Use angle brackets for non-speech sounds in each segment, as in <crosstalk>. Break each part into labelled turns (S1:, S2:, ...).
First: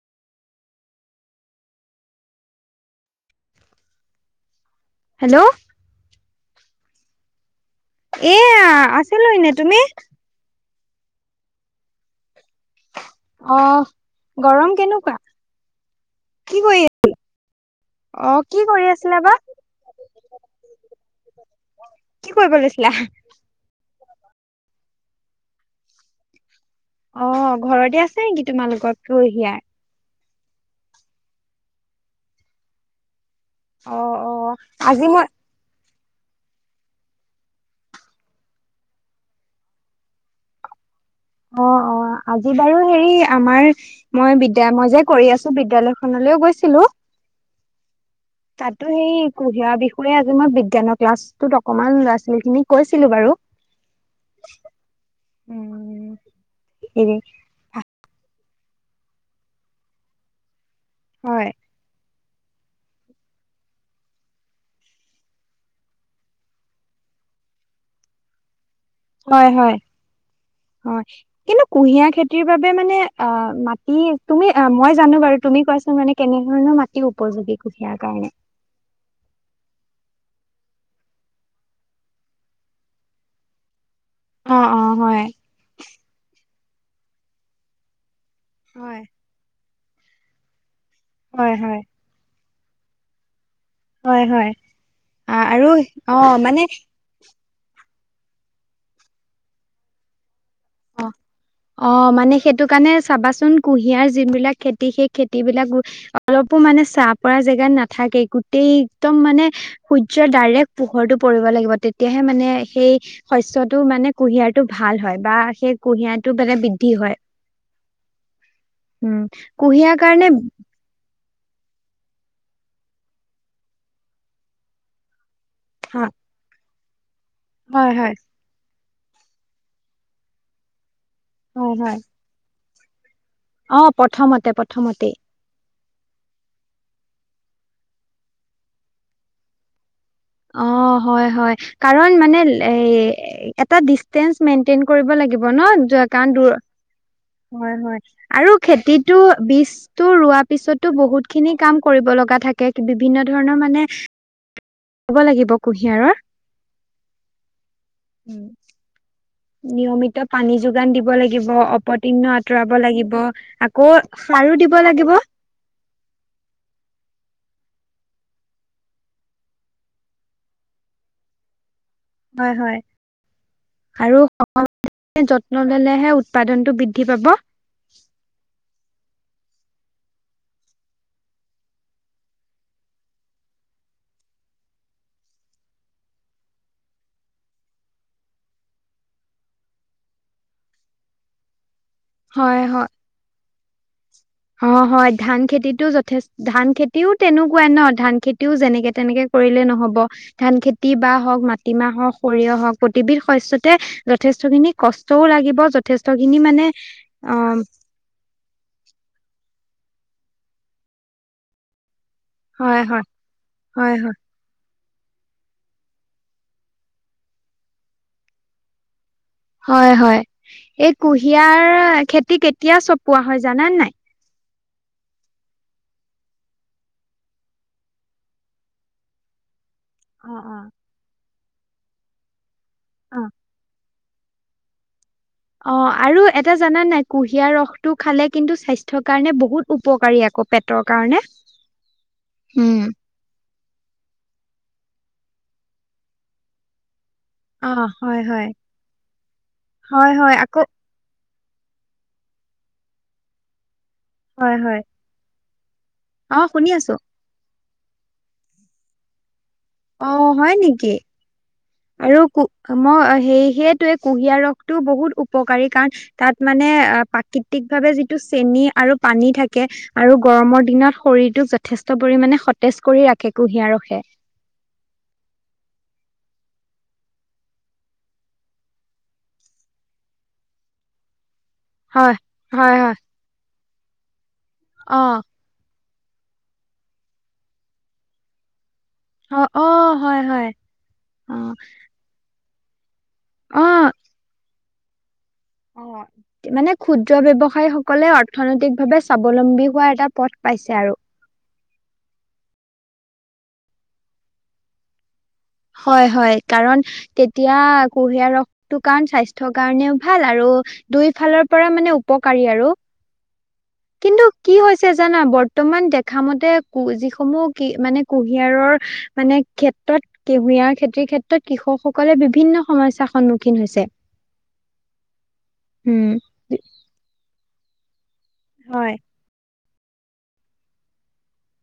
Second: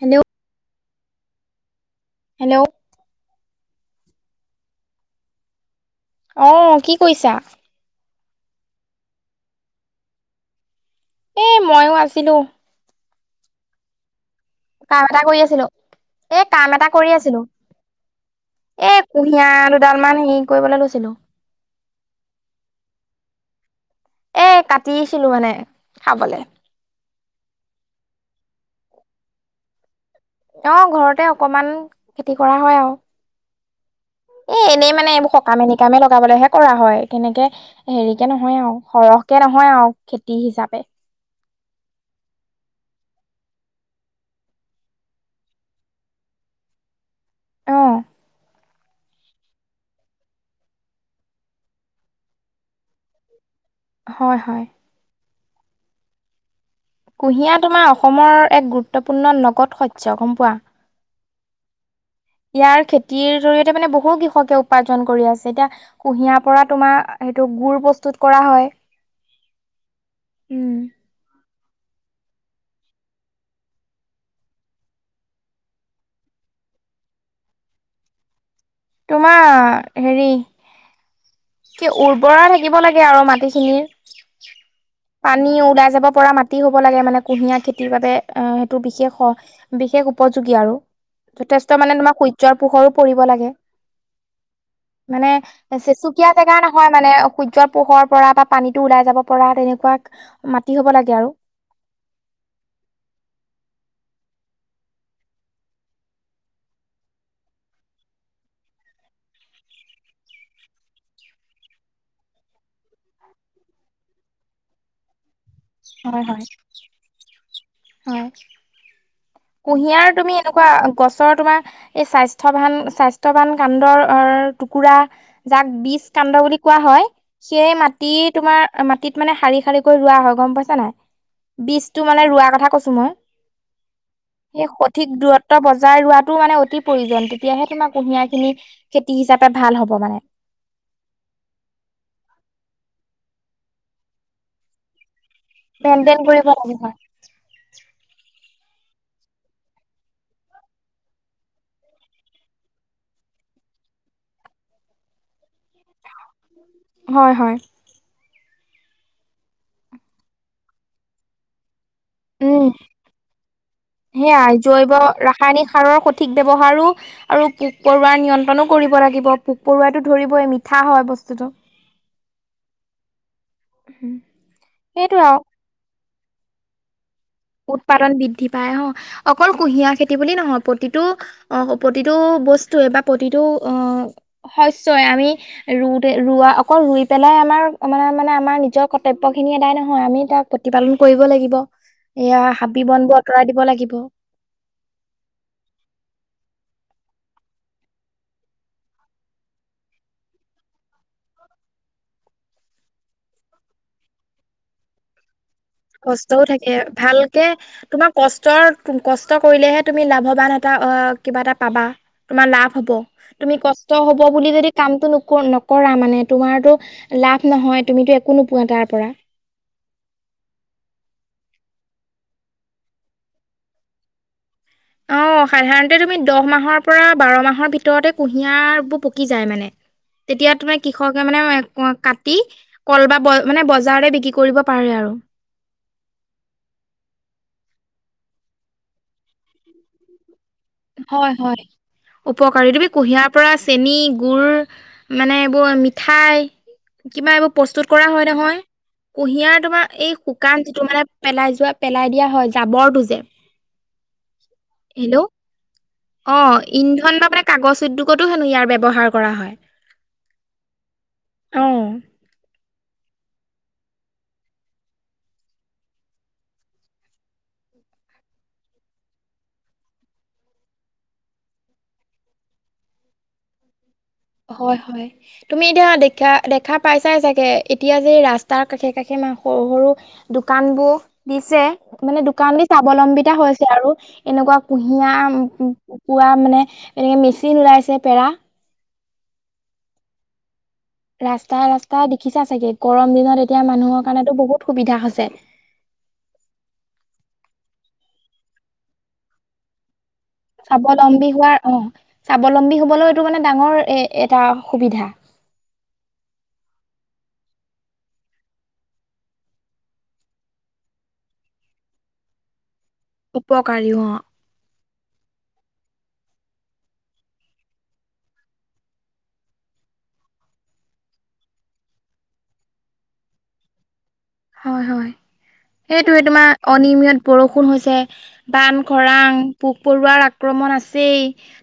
S1: Hello, hello,
S2: hello,
S1: অহ', কি কৰিছা?
S2: এয়া আছিলোঁ এনে, তুমি?
S1: এ মইও আছিলোঁ ',
S2: অহ',
S1: কাম এটা কৰি আছিলো, এ কাম এটা কৰি আছিলো।
S2: অ কি ক
S1: এ কুঁহিয়াৰ দুডাল মান হেৰি কৰিবলৈ লৈছিলো।
S2: কি কৰিব লৈছিলা?
S1: এ কাটিছিলো মানে, খাবলে।
S2: অ ঘৰতে আছে নেকি তোমালোকৰ, কুহিয়াৰ?
S1: অ ঘৰতে অকমান খেতি কৰা হয় আৰু।
S2: অ', অ',
S1: এ এনেই
S2: আজি
S1: মানে
S2: মই
S1: কামে নিকামে লগাবলৈহে কৰা হয়, তেনেকে হেৰি কে নহয় আৰু, সৰহকে নহয় আৰ, খেতি হিচাপে।
S2: অ-অ, আজি বাৰু হেৰি আমাৰ মই বিদ্যা মই যে কৰি আছো, বিদ্যালয়খনলৈও গৈছিলো।
S1: অ'।
S2: তাতো সেই কুহিয়াৰ বিষয়ে আজি মই বিজ্ঞানৰ ক্লাছটোত অকমান ল'ৰা ছোৱালীখিনিক কৈছিলো বাৰু।
S1: হয় হয়।
S2: উম <unintelligible>
S1: কুঁহিয়া তোমাৰ অসমৰ এক গুৰুত্বপূৰ্ণ নগদ শস্য, গম পোৱা!
S2: হয়।
S1: ইয়াৰ খেতিৰ জৰিয়তে মানে বহু কৃষকে উপাৰ্জন কৰি আছে, এতিয়া কুঁহিয়াৰ পৰা তোমাৰ সেইটো গুড় প্ৰস্তুত কৰা হয়।
S2: হয়-হয়,
S1: উম
S2: হয়, কিন্তু কুঁহিয়া খেতিৰ বাবে মানে, অ মাটি, তুমি অ মই জানো বাৰু, তুমি কোৱাচোন মানে কেনেধৰণৰ মাটি উপযোগী, কুহিয়াৰ কাৰণে?
S1: তোমাৰ, হেৰি কি উৰ্বৰা থাকিব লাগে আৰু মাটিখিনিৰ।
S2: অ অ হয়
S1: পানী ওলাই যাব পৰা মাটি হ'ব লাগে মানে কুঁহিয়াৰ খেতিৰ বাবে। অ সেইটো
S2: হয়
S1: বিশেষ, বিশেষ উপযোগী আৰু,
S2: হয়
S1: যথেষ্ট মানে তোমাক সু য্যৰ পোহৰোও পৰিব লাগে।
S2: হয়-হয়।
S1: মানে চেচুকীয়া জেগা নহয়, মানে সূৰ্যৰ পোহৰ পৰা বা পানীতো ওলাই যাব পৰা তেনেকুৱা, মাটি হ'ব
S2: অ
S1: লাগে আৰু।
S2: অ মানে সেইটো কাৰণে চাবাচোন কুঁহিয়াৰ যিবিলাক খেতি, সেই খেতি বিলাক অলপো মানে চাহ পৰা জেগাত নাথাকে, গোটেই একদম মানে সূৰ্যৰ ডাইৰেক্ট পোহৰটো পৰিব লাগিব, তেতিয়াহে মানে সেই শস্যটো মানে কুঁহিয়াৰটো ভাল হয় বা সেই
S1: হয়
S2: কুঁহিয়াৰটো
S1: হয়
S2: মানে বৃদ্ধি হয়।
S1: হয়,
S2: উম
S1: কুঁহিয়াৰ
S2: কাৰণে
S1: তুমি এনেকুৱা গছৰ তোমাৰ এই স্বাস্থ্যয়বান, স্বাস্থ্যয়ৱান কাণ্ডৰ টুকুৰা যাক
S2: হা
S1: বিজ কাণ্ড বুলি কোৱা হয়, সেই
S2: হয় হয়
S1: মাটিত তোমাৰ মাটিত মানে শাৰী-শাৰী কৰি ৰোৱা হয়, গম পাইছা নাই,
S2: হয় হয়।
S1: বীজতটো মানে ৰোৱা কথা কৈছো মই।
S2: অ প্ৰথমতে
S1: সেই
S2: প্ৰথমতে
S1: সঠিক দূৰত <unintelligible> বজাৰ ৰোৱাতটো মানে অতি প্ৰয়োজন, তেতিয়াহে তোমাৰ কুঁহিয়াৰ খিনি খেতি হিচাপে ভাল হ'ব মানে।
S2: অ' হয়-হয়, কাৰণ মানে এ এটা ডিচেঞ্চ মেইনটেইন কৰিব লাগিব ন য
S1: মেইনটেইন
S2: কাৰণ
S1: কৰিব
S2: দোৰৰ
S1: লাগিব
S2: হয়-হয় আৰু খেতিতটো বিজ ৰোৱা পিছতো বহুত খিনি কাম কৰিব লগা থাকে, বিভিন্ন ধৰণৰ মানে <unintelligible> কব লাগিব কুঁহিয়াৰৰ,
S1: হয় হয়
S2: উ। নিয়মিত পানী যোগান দিব লাগিব অপ তিহণ
S1: উম
S2: আঁতৰাব লাগিব, আকৌ সাৰু দিব লাগিব।
S1: পানী সাৰৰ সঠিক ব্যৱহাৰো আৰু পোক পৰুৱা নিয়ন্ত্ৰণো কৰিব লাগিব, পোক পৰুৱটো ধৰিবই, মিঠা হয় বস্তুটো।
S2: হয়-হয় আৰু
S1: সেইটোৱে আৰু
S2: <unintelligible> নল'লেহে উৎপাদনতটো বৃদ্ধি পাব।
S1: উৎপাদন বৃদ্ধি পায় অ'। অকল কুঁহিয়াৰ খেতি বুলি নহয়, প্ৰতিটো অ', প্ৰতিটো বস্তুৱে বা প্ৰতিটো অ, শস্যই আমি ৰু তে অকল ৰোৱা অকল ৰুই পেলাই আমাৰ মানে-মানে আমাৰ নিজৰ কৰ্তব্য খিনি এদাই নহয় আমি তাক প্ৰতিপালন কৰিব লাগিব, এয়া
S2: হয়
S1: হাবি
S2: হয়
S1: বন বোৰ আঁতৰাই দিব লাগিব।
S2: অ', হয়। ধান খেতিতটো যথে ধান খেতিও তেনেকুৱাই ন? ধান খেতিও যেনেকে তেনেকে কৰিলে নহ'ব। ধান খেতি বাাহ হওঁক মাটিমাহ হওঁক সৰিয়হ হওঁক প্ৰতিবিধ শস্যতে যথেষ্ট খিনি কষ্টও লাগিব য
S1: কষ্টও থাকে, ভালকে তোমাক কষ্টৰ, কষ্ট কৰিলেহে তুমি লাভৱান এটা কিবা এটা পাবা। তোমাৰ লাভ
S2: হয়,
S1: হব,
S2: হয়,
S1: তুমি
S2: হয়,
S1: কষ্ট
S2: হয়।
S1: হব বুলি যদি কামটো নকৰা মানে তোমাৰতো লাভ নহয়, তুমিতো একো নোপোৱা তাৰ পৰা।
S2: হয়, হয়, এই কুঁহিয়াৰ খেতি কেতিয়া চপোৱা হয় জানানে নাই?
S1: অ', সাধাৰণতে তুমি দহ মাহৰ পৰা বাৰ মাহৰ ভিতৰতে কুঁহিয়াৰ বোৰ পকি যায় মানে।
S2: অ',
S1: তেতিয়া
S2: অ'।
S1: তুমে কৃষকে মানে কাটি কল বা
S2: অ',
S1: মানে বজাৰতে বিক্ৰী কৰিব পাৰে আৰু।
S2: অ', আৰু এটা জান নাই কুঁহিয়াৰ ৰসটো খালে কিন্তু স্বাস্থ্যৰ কাৰণে বহুত উপকাৰী আক।
S1: হয়, হয়, উপকাৰী।
S2: উম,
S1: তুমি কুঁহিয়াৰ তাৰ পৰা চেনী গুৰ, মানে এইবোৰ মিঠাই কিবা এইবোৰ প্ৰস্তুত কৰা হয় নহয়। কুঁহিয়াৰ তোমাৰ
S2: হয়,
S1: এই
S2: হয় আকৌ
S1: শুকান যিটো মানে পেলাই যোৱা পেলাই দিয়া হয় জাবৰটো যে
S2: হয়, হয়।
S1: হেল্ল'? অ',
S2: শুনি আছো।
S1: ইন্ধন বা মানে কাগজ উদ্যোগতো হেনো ইয়াৰ ব্যৱহাৰ কৰা হয়।
S2: অ, হয় নেকি?
S1: অ'।
S2: আৰু মই সে সেইটোৱে, কুঁহিয়াৰ ৰসটো বহুত উপকাৰী কাৰণ তাত মানে অ, প্ৰাকৃতিক ভাৱে যিটো চেনি আৰু পানী থাকে আৰু গৰমৰ দিনত শৰীৰটোক যথেষ্ট পৰিমামানে সতেজ কৰি ৰাখে কুঁহিয়াৰ ৰখে।
S1: হয়, হয়। তুমি এতিয়া দেখা-দেখা পাইছাই চাগে, এতিয়া যে ৰাস্তাৰ কাষে-কাষে ম সৰু-সৰু দোকান বোৰ দিছে।
S2: হয়
S1: মানে দোকান দি
S2: হয় হয়
S1: স্বাৱলম্বিতা হৈছে আৰু এনেকুৱা
S2: অ
S1: কুঁহিয়াৰ পোৱা মানে এনেকে মেচিন ওলাইছে পেৰা।
S2: অ', অ', হয়, হয়। অ
S1: ৰাস্তাই-ৰাস্তাই দেখিছা চাগে গৰম দিনত এতিয়া
S2: অ
S1: মানুহৰ কাৰণেতো বহুত সুবিধা হৈছে।
S2: অ', মানে ক্ষুদ্ৰ ব্যৱসায়ী সকলে অৰ্থনৈতিক ভাৱে স্বাৱলম্বী হোৱা এটা পথ পাইছে আৰু
S1: স্বাৱলম্বী হোৱাৰ অ', স্বাৱলম্বী হবলৈও এইটো মানে ডাঙৰ এ এটা সুবিধা।
S2: হয়, হয় কাৰণ তেতিয়া কুহিয়াৰ ৰসটো কাৰণ স্বাস্থ্যৰ কাৰণেও ভাল, আৰু দুই ফালৰ পৰা মানে উপকাৰী আৰু।
S1: উপকাৰী অ'।
S2: কিন্তু কি হৈছে জানা? বৰ্তমান দেখা মতে যিসমূহ কি মানে কুঁহিয়াৰৰ মানে ক্ষেত্ৰত কেহিয়াৰ খেতিৰ ক্ষেত্ৰত কৃষক সকলে বিভিন্ন সমস্যাৰ সন্মুখীন হৈছে।
S1: হয়, হয়
S2: উম
S1: সেইটোয়ে তোমাৰ অনিমিয়ত বৰষুণ হৈছে। বান
S2: হয়
S1: খৰাং পোক পৰুৱাৰ আক্ৰমণ আছেই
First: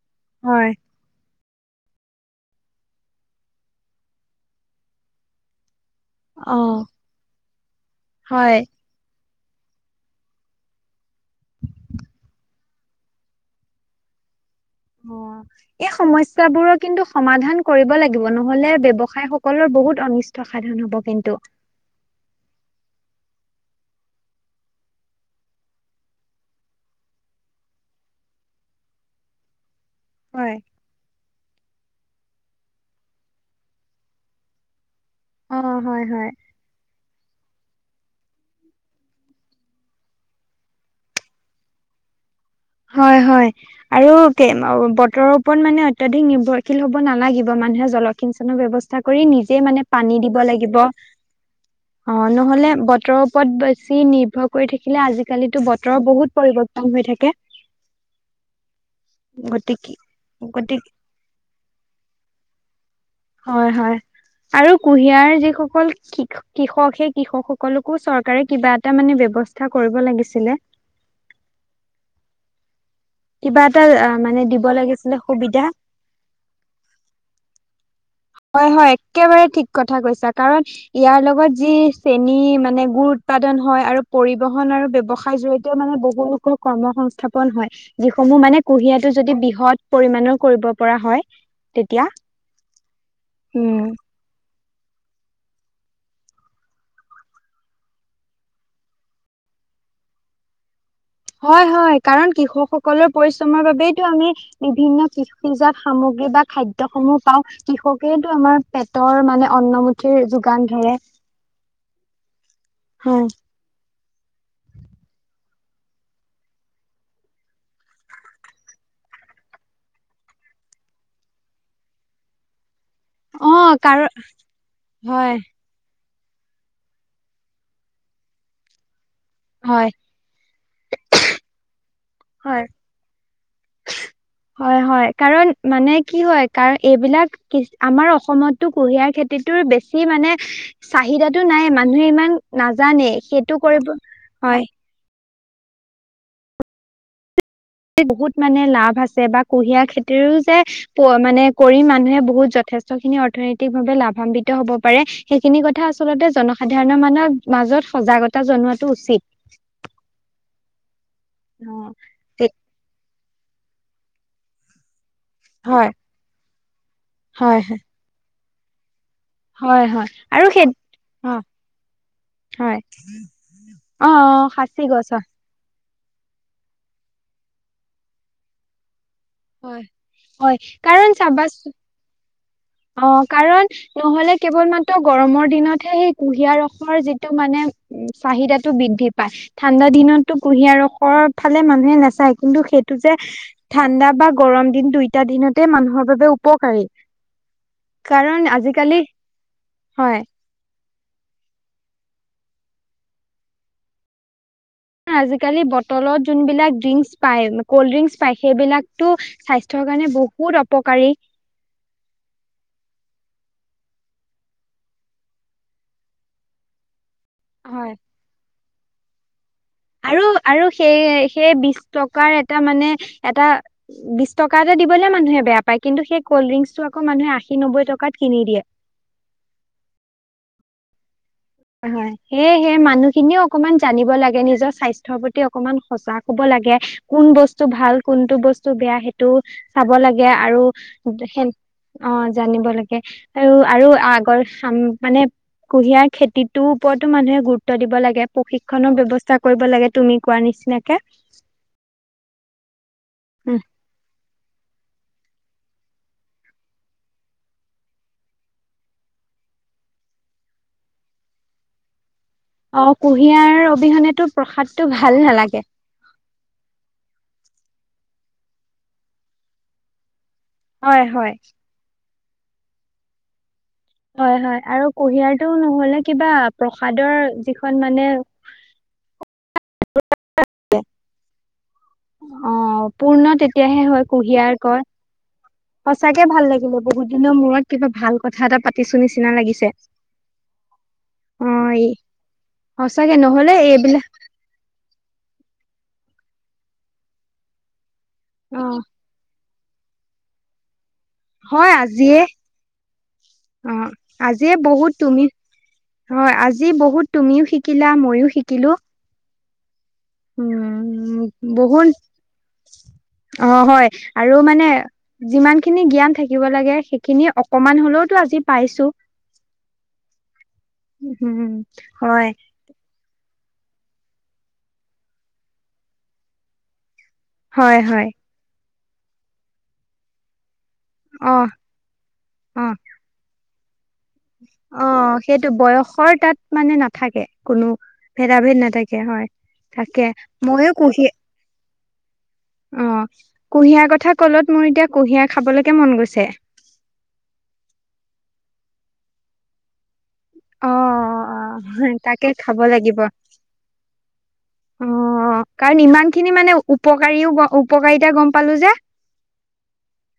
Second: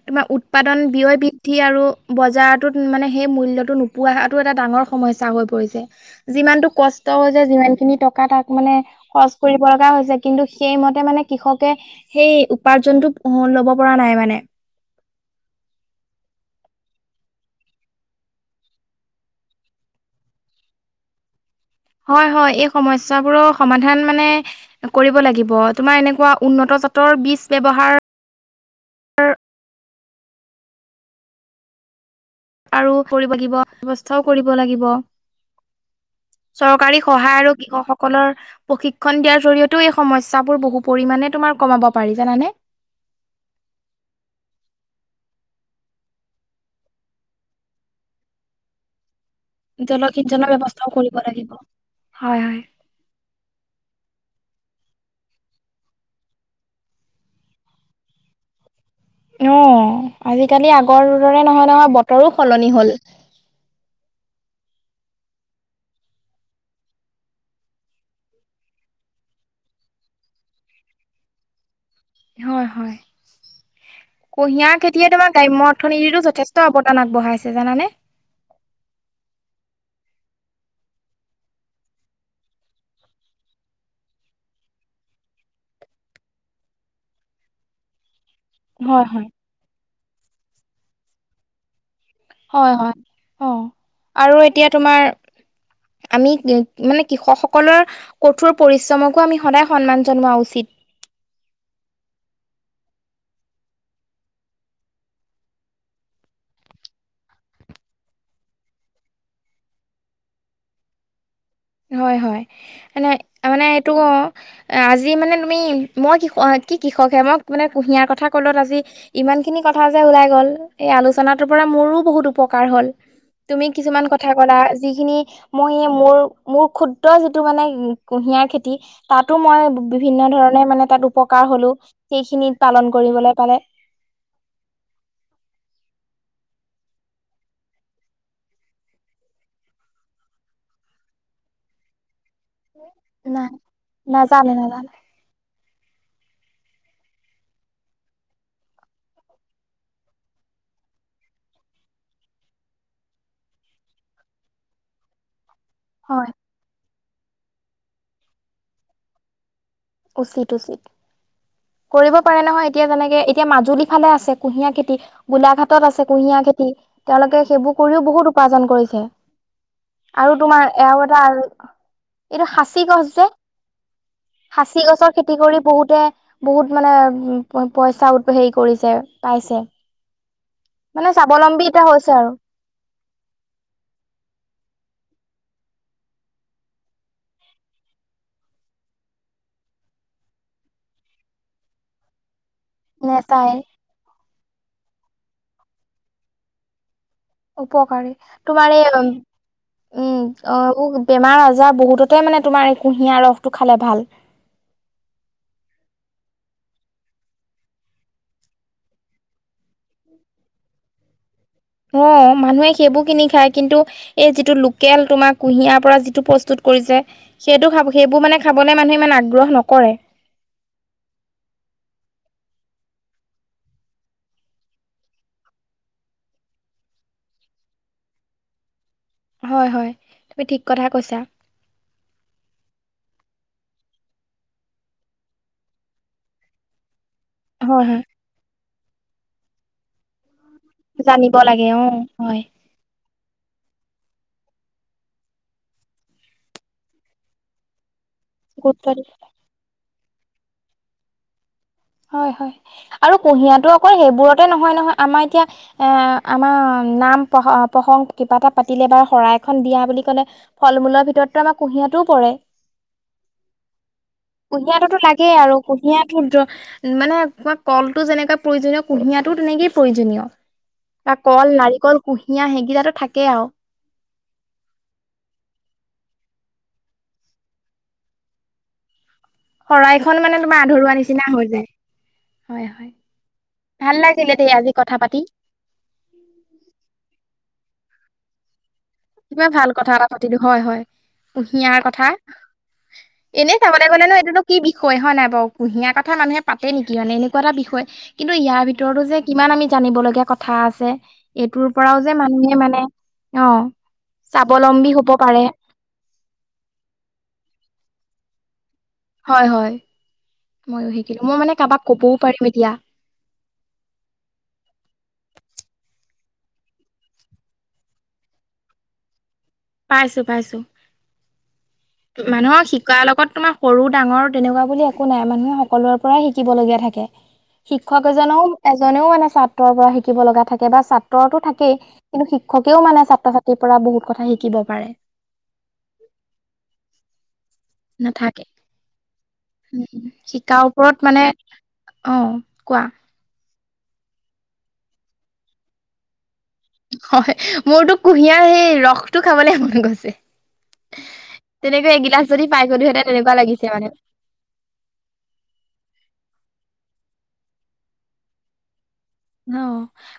S1: তোমাৰ
S2: হয়
S1: উৎপাদন ব্যয় উুঠি আৰু বজাৰটোত মানে সেই মূল্য়তটো নোপোৱাটো এটা ডাঙৰ সমস্যয়া হৈ পৰিছে।
S2: অ
S1: যিমানতটো কষ্ট হৈ যায় যিমান খিনি টকা তাক
S2: হয়
S1: মানে কৰিব লগা হৈছে কিন্তু সেইমতে মানে কৃষকে সেই উপাৰ্জনটো অ', ল'ব পৰা নাই মানে।
S2: অ
S1: <inaudible>
S2: এই সমস্যাবোৰৰ কিন্তু সমাধান কৰিব লাগিব। নহলে ব্যৱসায় সকলৰ বহুত অনিষ্ঠ সাধন হ'ব কিন্তু।
S1: হয়-হয় এই সমস্যাবোৰৰ সমাধান মানে কৰিব লাগিব তোমাৰ এনেকুৱা উন্নত জাতৰ বীজ ব্যৱহাৰ
S2: হয়।
S1: আৰু কৰিব লাগিব, ব্যৱস্থাও কৰিব লাগিব।
S2: অ', হয়-হয়।
S1: চৰকাৰী সহায় আৰু কৃষকসকলৰ প্ৰশিক্ষণ দিয়াৰ জৰিয়তেও এই সমস্যয়াবোৰ বহু পৰিণে তোমাৰ কমাব পাৰি, জানানে?
S2: হয়-হয়। আৰু বতৰৰ ওপৰত মানে অত্যাধিক নিৰ্ভৰশীল হ'ব নালাগিব মানুহে জলসিঞ্চনৰ ব্যৱস্থা কৰি নিজে মানে পানী দিব
S1: জলসিঞ্চনৰ
S2: লাগিব,
S1: ব্যৱস্থাও কৰিব লাগিব
S2: অ',
S1: হয় হয়
S2: নহলে বতৰৰ ওপত বেছি নিৰ্ভৰ কৰি থাকিলে আজিকালিতো বতৰ বহুত পৰিৱৰ্তন হৈ থাকে।
S1: অ',
S2: গতিকে
S1: আজিকালি
S2: গতিকে
S1: আগৰ দৰে নহয়-নহয়, বতৰো সলনি হ'ল।
S2: হয়-হয় আৰু কুঁহিয়াৰ যিসকল কৃষক কৃষক সেই কৃষক সকলকো চৰকাৰে কিবা এটা মানে ব্যৱস্থা কৰিব লাগিছিলে।
S1: হয়-হয়।
S2: কিবা এটা মানে দিব
S1: কুঁহিয়াৰ খেতিয়ে
S2: লাগিছিলে
S1: তোমাৰ
S2: সুবিধা
S1: গ্ৰাম্য অৰ্থনীতিতো যথেষ্ট অৱদান আগবঢ়াইছে জানানে?
S2: হয়-হয় একেবাৰে ঠিক কথা কৈছা কাৰণ ইয়াৰ লগত যি চেনী মানে গুড় উৎপাদন হয় আৰু পৰিবহন আৰু ব্যৱসায় যিহেতু মানে বহু লোকৰ কৰ্ম সংস্থাপন হয়। যিসমূহ মানে
S1: হয়
S2: কুঁহিয়াটো
S1: হয়
S2: যদি বৃহৎ পৰিমমানণৰ কৰিব পৰা হয়, তেতিয়া।
S1: হয়-হয় অ',
S2: উম
S1: আৰু এতিয়া তোমাৰ আমি <unintelligible> মানে কৃষকসকলৰ কঠোৰ পৰিশ্ৰমকো আমি সদায় সন্মান জনোৱা উচিত।
S2: হয়-হয় কাৰণ কৃষকসকলৰ পৰিশ্ৰমৰ বাবেইতটো আমি বিভিন্ন কৃষিজাত সামগ্ৰী বা খাদ্য সমূহ পাওঁ, কৃষকেতো আমাৰ পেটৰ মানে অন্নমুঠিৰ যোগান ধৰে।
S1: হয়-হয় এনে
S2: হয়
S1: মানে এইটো অ' আজি মানে তুমি মই আ কি কৃষক হে মই মানে কুঁহিয়াৰ কথা ক'লত আজি ইমানখিনি কথা যে ওলাই গ'ল, এই আলোচনাটোৰ পৰা মোৰো বহুত উপকাৰ হ'ল।
S2: অ
S1: তুমি
S2: কাৰ
S1: কিছুমান কথা ক'লা যিখিনি
S2: হয়
S1: মই এ মোৰ-মোৰ ক্ষুত্ৰ যিটো মানে কুঁহিয়াৰ খেতি তাটো মই
S2: হয়
S1: বিভিন্ন ধৰণে মানে তাত উপকাৰ হ'লো সেইখিনিত পালন কৰিবলৈ কাৰনে।
S2: হয়-হয় কাৰণ মানে কি হয়, কাৰ এইবিলাক আমাৰ অসমতো কুঁহিয়াৰ খেতিটোৰ বেছি মানে চাহিদাটো নাই মানুহে ইমান নাজানে
S1: নাই
S2: সেইটো কৰিব,
S1: নাজানে
S2: হয়।
S1: নাজানে
S2: বহুত মানে লাভ আছে বা কুঁহিয়াৰ খেতিও যে মানে কৰি মানুহে বহুত যথেষ্ট খিনি অৰ্থনৈতিক ভাৱে লাভান্বিত হ'ব পাৰে। সেইখিনি কথা
S1: হয়
S2: আচলতে জনসাধাৰণৰ মানৰ মাজত সজাগতা জনোৱাতটো উচিত।
S1: উচিত-উচিত। <unintelligible>
S2: অ
S1: পাৰে
S2: ঠিক।
S1: নহয় এতিয়া যেনেকে এতিয়া মাজুলী ফালে আছে কুঁহিয়াৰ খেতি গোলাঘাটত
S2: হয়
S1: আছে কুঁহিয়াৰ খেতি, তেওঁলোকে
S2: হয়
S1: সেইবোৰ
S2: হয়
S1: কৰিও বহুত উপাৰ্জন কৰিছে।
S2: হয় হয়
S1: আৰু
S2: সেই
S1: তোমাৰ আৰু এটা
S2: অ
S1: আৰু, এইটো
S2: হয়
S1: সাচি গছ যে?
S2: অ'।
S1: খাচি
S2: সাঁচি গছ
S1: গছৰ
S2: হয়
S1: খেতি কৰি বহুতে বহুত মানে পইচা আ হেৰি কৰিছে। পাইছে।
S2: হয় হয় কাৰণ
S1: মানে
S2: চাবাচোন
S1: স্বাৱলম্বী এটা হৈছে আৰু।
S2: অ', কাৰণ নহ'লে কেৱল মাত্ৰ গৰমৰ দিনতহে সেই কুঁহিয়াৰ ৰসৰ যিটো মানে চাহিদাটো বৃদ্ধি পায়। ঠাণ্ডা দিনতো কুঁহিয়াৰ ৰসৰ ফালে মানুহে নাচায় কিন্তু সেই টো যে
S1: নেচাই
S2: ঠাণ্ডা বা গৰম দিন দুইটা দিনতে মানুহৰ বাবে উপকাৰী।
S1: উপকাৰী
S2: কাৰণ
S1: তোমাৰ
S2: আজিকালি
S1: এ‌,
S2: হয়
S1: উম। অ, বেমাৰ-আজাৰ বহুততে মানে তোমাৰ এই কুঁহিয়াৰ ৰসটো খালে ভাল।
S2: আজিকালি বটলত যোন বিলাক ড্ৰিংকচ পায়। ক'ল্ড ড্ৰিংকচ পায় সেইবিলাকতো স্বাস্থ্যৰ কাৰণে বহুত অপকাৰী।
S1: সেয়াই মানুহে সেইবোৰ কিনি খায় কিন্তু এই যিটো লোকেল তোমাৰ কুঁহিয়াৰ পৰা যিটো প্ৰস্তুত কৰিছে। সেইটো
S2: হয়
S1: খাব সেইবোৰ মানে খাবলৈ মানুহ ইমান আগ্ৰহ নকৰে।
S2: আৰু, আৰু সেই সেই বিশ টকাৰ এটা মানে এটা। বিশ টকা এটা দিবলে মানুহে বেয়া পায় কিন্তু সেই কল্ড ড্ৰিংকচটো আকৌ মানুহে আশী নব্বৈ টকাত কিনি দিয়ে।
S1: হয়, হয় তুমি ঠিক কথাই কৈছা।
S2: হয়, সেয়েহে মানুহখিনিয়েও অকনমান জানিব লাগে। নিজৰ স্বাস্থ্যৰ প্ৰতি অকমান সজাগ হ'ব লাগে। কোন বস্তু
S1: হয়
S2: ভাল
S1: হয়
S2: কোনটো বস্তু বেয়া সেইটো চাব লাগে আৰু।
S1: জানিব
S2: সে
S1: লাগে
S2: অ'
S1: হয়।
S2: জানিব লাগে। আৰু আৰু আগচাম মানে কুঁহিয়াৰ খেতিত। তোৰ ওপৰতো মানুহে গুৰুত্ব দিব লাগে। ঞ
S1: গুৰুত্ব
S2: প্ৰশিক্ষনৰৰ
S1: দি
S2: ব্যৱস্থা কৰিব লাগে তুমি কোৱা নিচিনাকে।
S1: হয়, হয় আৰু কুঁহিয়াতো অকল সেইবোৰতে নহয় নহয় আমাৰ এতিয়া। এ আমাৰ নাম প্ৰ প্ৰসংগ কিবা এটা পাতিলে বা শৰাই এখন দিয়া বুলি ক'লে। ফল-মূলৰ ভিতৰতো আমাৰ কুঁহিয়াৰটোও পৰে।
S2: অ, কুঁহিয়াৰ অবিহনেটো প্ৰসাদটো ভাল নালাগে।
S1: কুঁহিয়াটো মানে কলটো যেনেকুৱা প্ৰয়োজনীয় কুঁহিয়াৰটো তেনেকেই প্ৰয়োজনীয়।
S2: হয়
S1: বা
S2: হয়।
S1: কল নাৰিকল কুঁহিয়া সেইকেইটা থাকেই আউ।
S2: হয়, হয় আৰু কুঁহিয়াৰটো নহ'লে কিবা প্ৰসাদৰ যিখন মানে।
S1: শৰাই খন মানে তোমাৰ আধৰুৱা নিচিনা হৈ যায়
S2: অ
S1: হয়, হয়।
S2: পূৰ্ণ তেতিয়াহে হয়
S1: ভাল লাগিলে
S2: কুঁহিয়াৰ
S1: দেই আজি
S2: কয়।
S1: কথা পাতি।
S2: সঁচাকে ভাল লাগিলে বহুত দিনৰ মূৰত কিবা ভাল কথা এটা পা।
S1: কিবা ভাল কথা এটা পাতিলো হয়, হয়।
S2: অ
S1: কুঁহিয়াৰ
S2: এই
S1: কথা,
S2: সঁচাকে নহ'লে
S1: এনেই চাবলৈ গ'লে
S2: এইবিলাক
S1: এইটোতোনো কি বিষয় হয় নাই বাৰু, কুঁহিয়াৰ কথা মানুহে পাতে নেকি মানে এনেকুৱা এটা বিষয় কিন্তু
S2: অ
S1: ইয়াৰ ভিতৰতো যে কিমান আমি জানিবলগীয়া কথা আছে। এইটোৰ
S2: হয়
S1: পৰাও যে
S2: আজিয়ে
S1: মানুহে মানে অ'
S2: আজিয়ে
S1: স্বাৱলম্বী
S2: বহুত
S1: হব
S2: তুমি
S1: পাৰে
S2: হয় আজি বহুত তুমিও শিকিলা, মইও শিকিলো।
S1: হয়, হয় ময়ো
S2: উম
S1: শিকিলো। মই মানে কাবাক
S2: বহুত
S1: কবও পাৰিম এতিয়া।
S2: অ' হয়, আৰু মানে যিমান খিনি জ্ঞান থাকিব লাগে, সেইখিনি অকমান হলেওতো আজি পাইছো।
S1: পাইছো পাইছো।
S2: হুম।
S1: মানুহক শিক শিকাৰ লগত তোমাৰ সৰু, ডাঙৰ তেনেকুৱা বুলি একো নাই, মানুহে সকলোৰে পৰাই শিকিব লগীয়া থাকে।
S2: হয়
S1: শিক্ষক
S2: হয়
S1: এজনে এজনেও মানে ছাত্ৰৰ পৰা শিকিব লগা থাকে বা ছা
S2: অ
S1: ৰতো থাকেই কিন্তু
S2: অ
S1: শিক্ষকেও মানে ছাত্ৰ-ছাত্ৰীৰ পৰা বহুত কথা শিকিব
S2: অ
S1: পাৰে।
S2: সেইটো বয়সৰ তাত মানে নাথাকে কোনো। ভেদা
S1: নাথাকে।
S2: ভেদ নাথাকে হয়,
S1: উম
S2: তাকে
S1: শিকাৰ
S2: ময়ো
S1: ওপৰত
S2: কুহি
S1: মানে অ কোৱা।
S2: অ কুঁহিয়াৰ কথা কলত মোৰ এতিয়া কুঁহিয়াৰ খাবলৈকে মন গৈছে।
S1: হয়, মোৰতো কুঁহিয়াৰ সেই ৰসটো খাবলে মন গৈছে।
S2: অ অ
S1: তেনেকৈ এগিলাচ
S2: তাকে
S1: যদি
S2: খাব
S1: পাই গ'লো
S2: লাগিব
S1: হেঁতেন তেনেকুৱা লাগিছে মানে।
S2: অ, কাৰণ ইমান খিনি মানে উপকাৰীও উপকাৰিতা গম পালো যে।
S1: ন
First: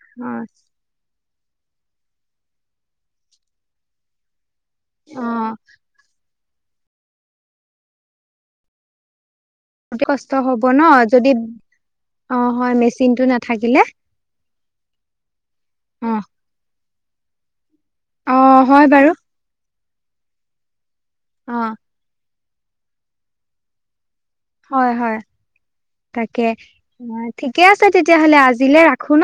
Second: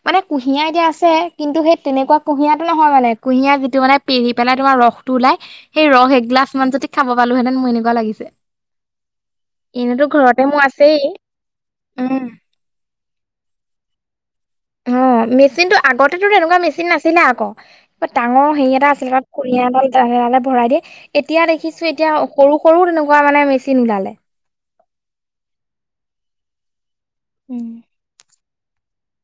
S1: মানে
S2: অ
S1: কুঁহিয়াৰ এতিয়া আছে, কিন্তু সেই তেনেকুৱা কুঁহিয়াৰটো নহয় মানে কুঁহিয়াৰ যিটো মানে পেৰি পেলাই তোমাৰ ৰসটো
S2: অ
S1: ওলাই, সেই ৰস এগিলাছ মান যদি খাব পালোহেঁতেন মোৰ এনেকুৱা লাগিছে। এনেতো
S2: কষ্ট
S1: ঘৰতে মোৰ
S2: হব ন
S1: আছেই,
S2: যদি
S1: উম।
S2: অ হয় মেচিন টো নাথাকিলে,
S1: অ', মেচিনতটো আগতেটো তেনেকুৱা মেচিন নাছিলে আকৌ।
S2: অ
S1: ডাঙৰ হেৰি
S2: হয়
S1: এটা
S2: বাৰু
S1: আছিলে তাত কুহিয়াৰ এডাল সেয়াহে ভৰাই দিয়ে, এতিয়া
S2: অ
S1: দেখিছোঁ এতিয়া সৰু-সৰু তেনেকুৱা মানে মেচিন ওলালে।
S2: হয়, হয়, তাকে। অ', ঠিকে
S1: উম
S2: আছে তেতিয়াহলে আজিলে ৰাখোঁ ন।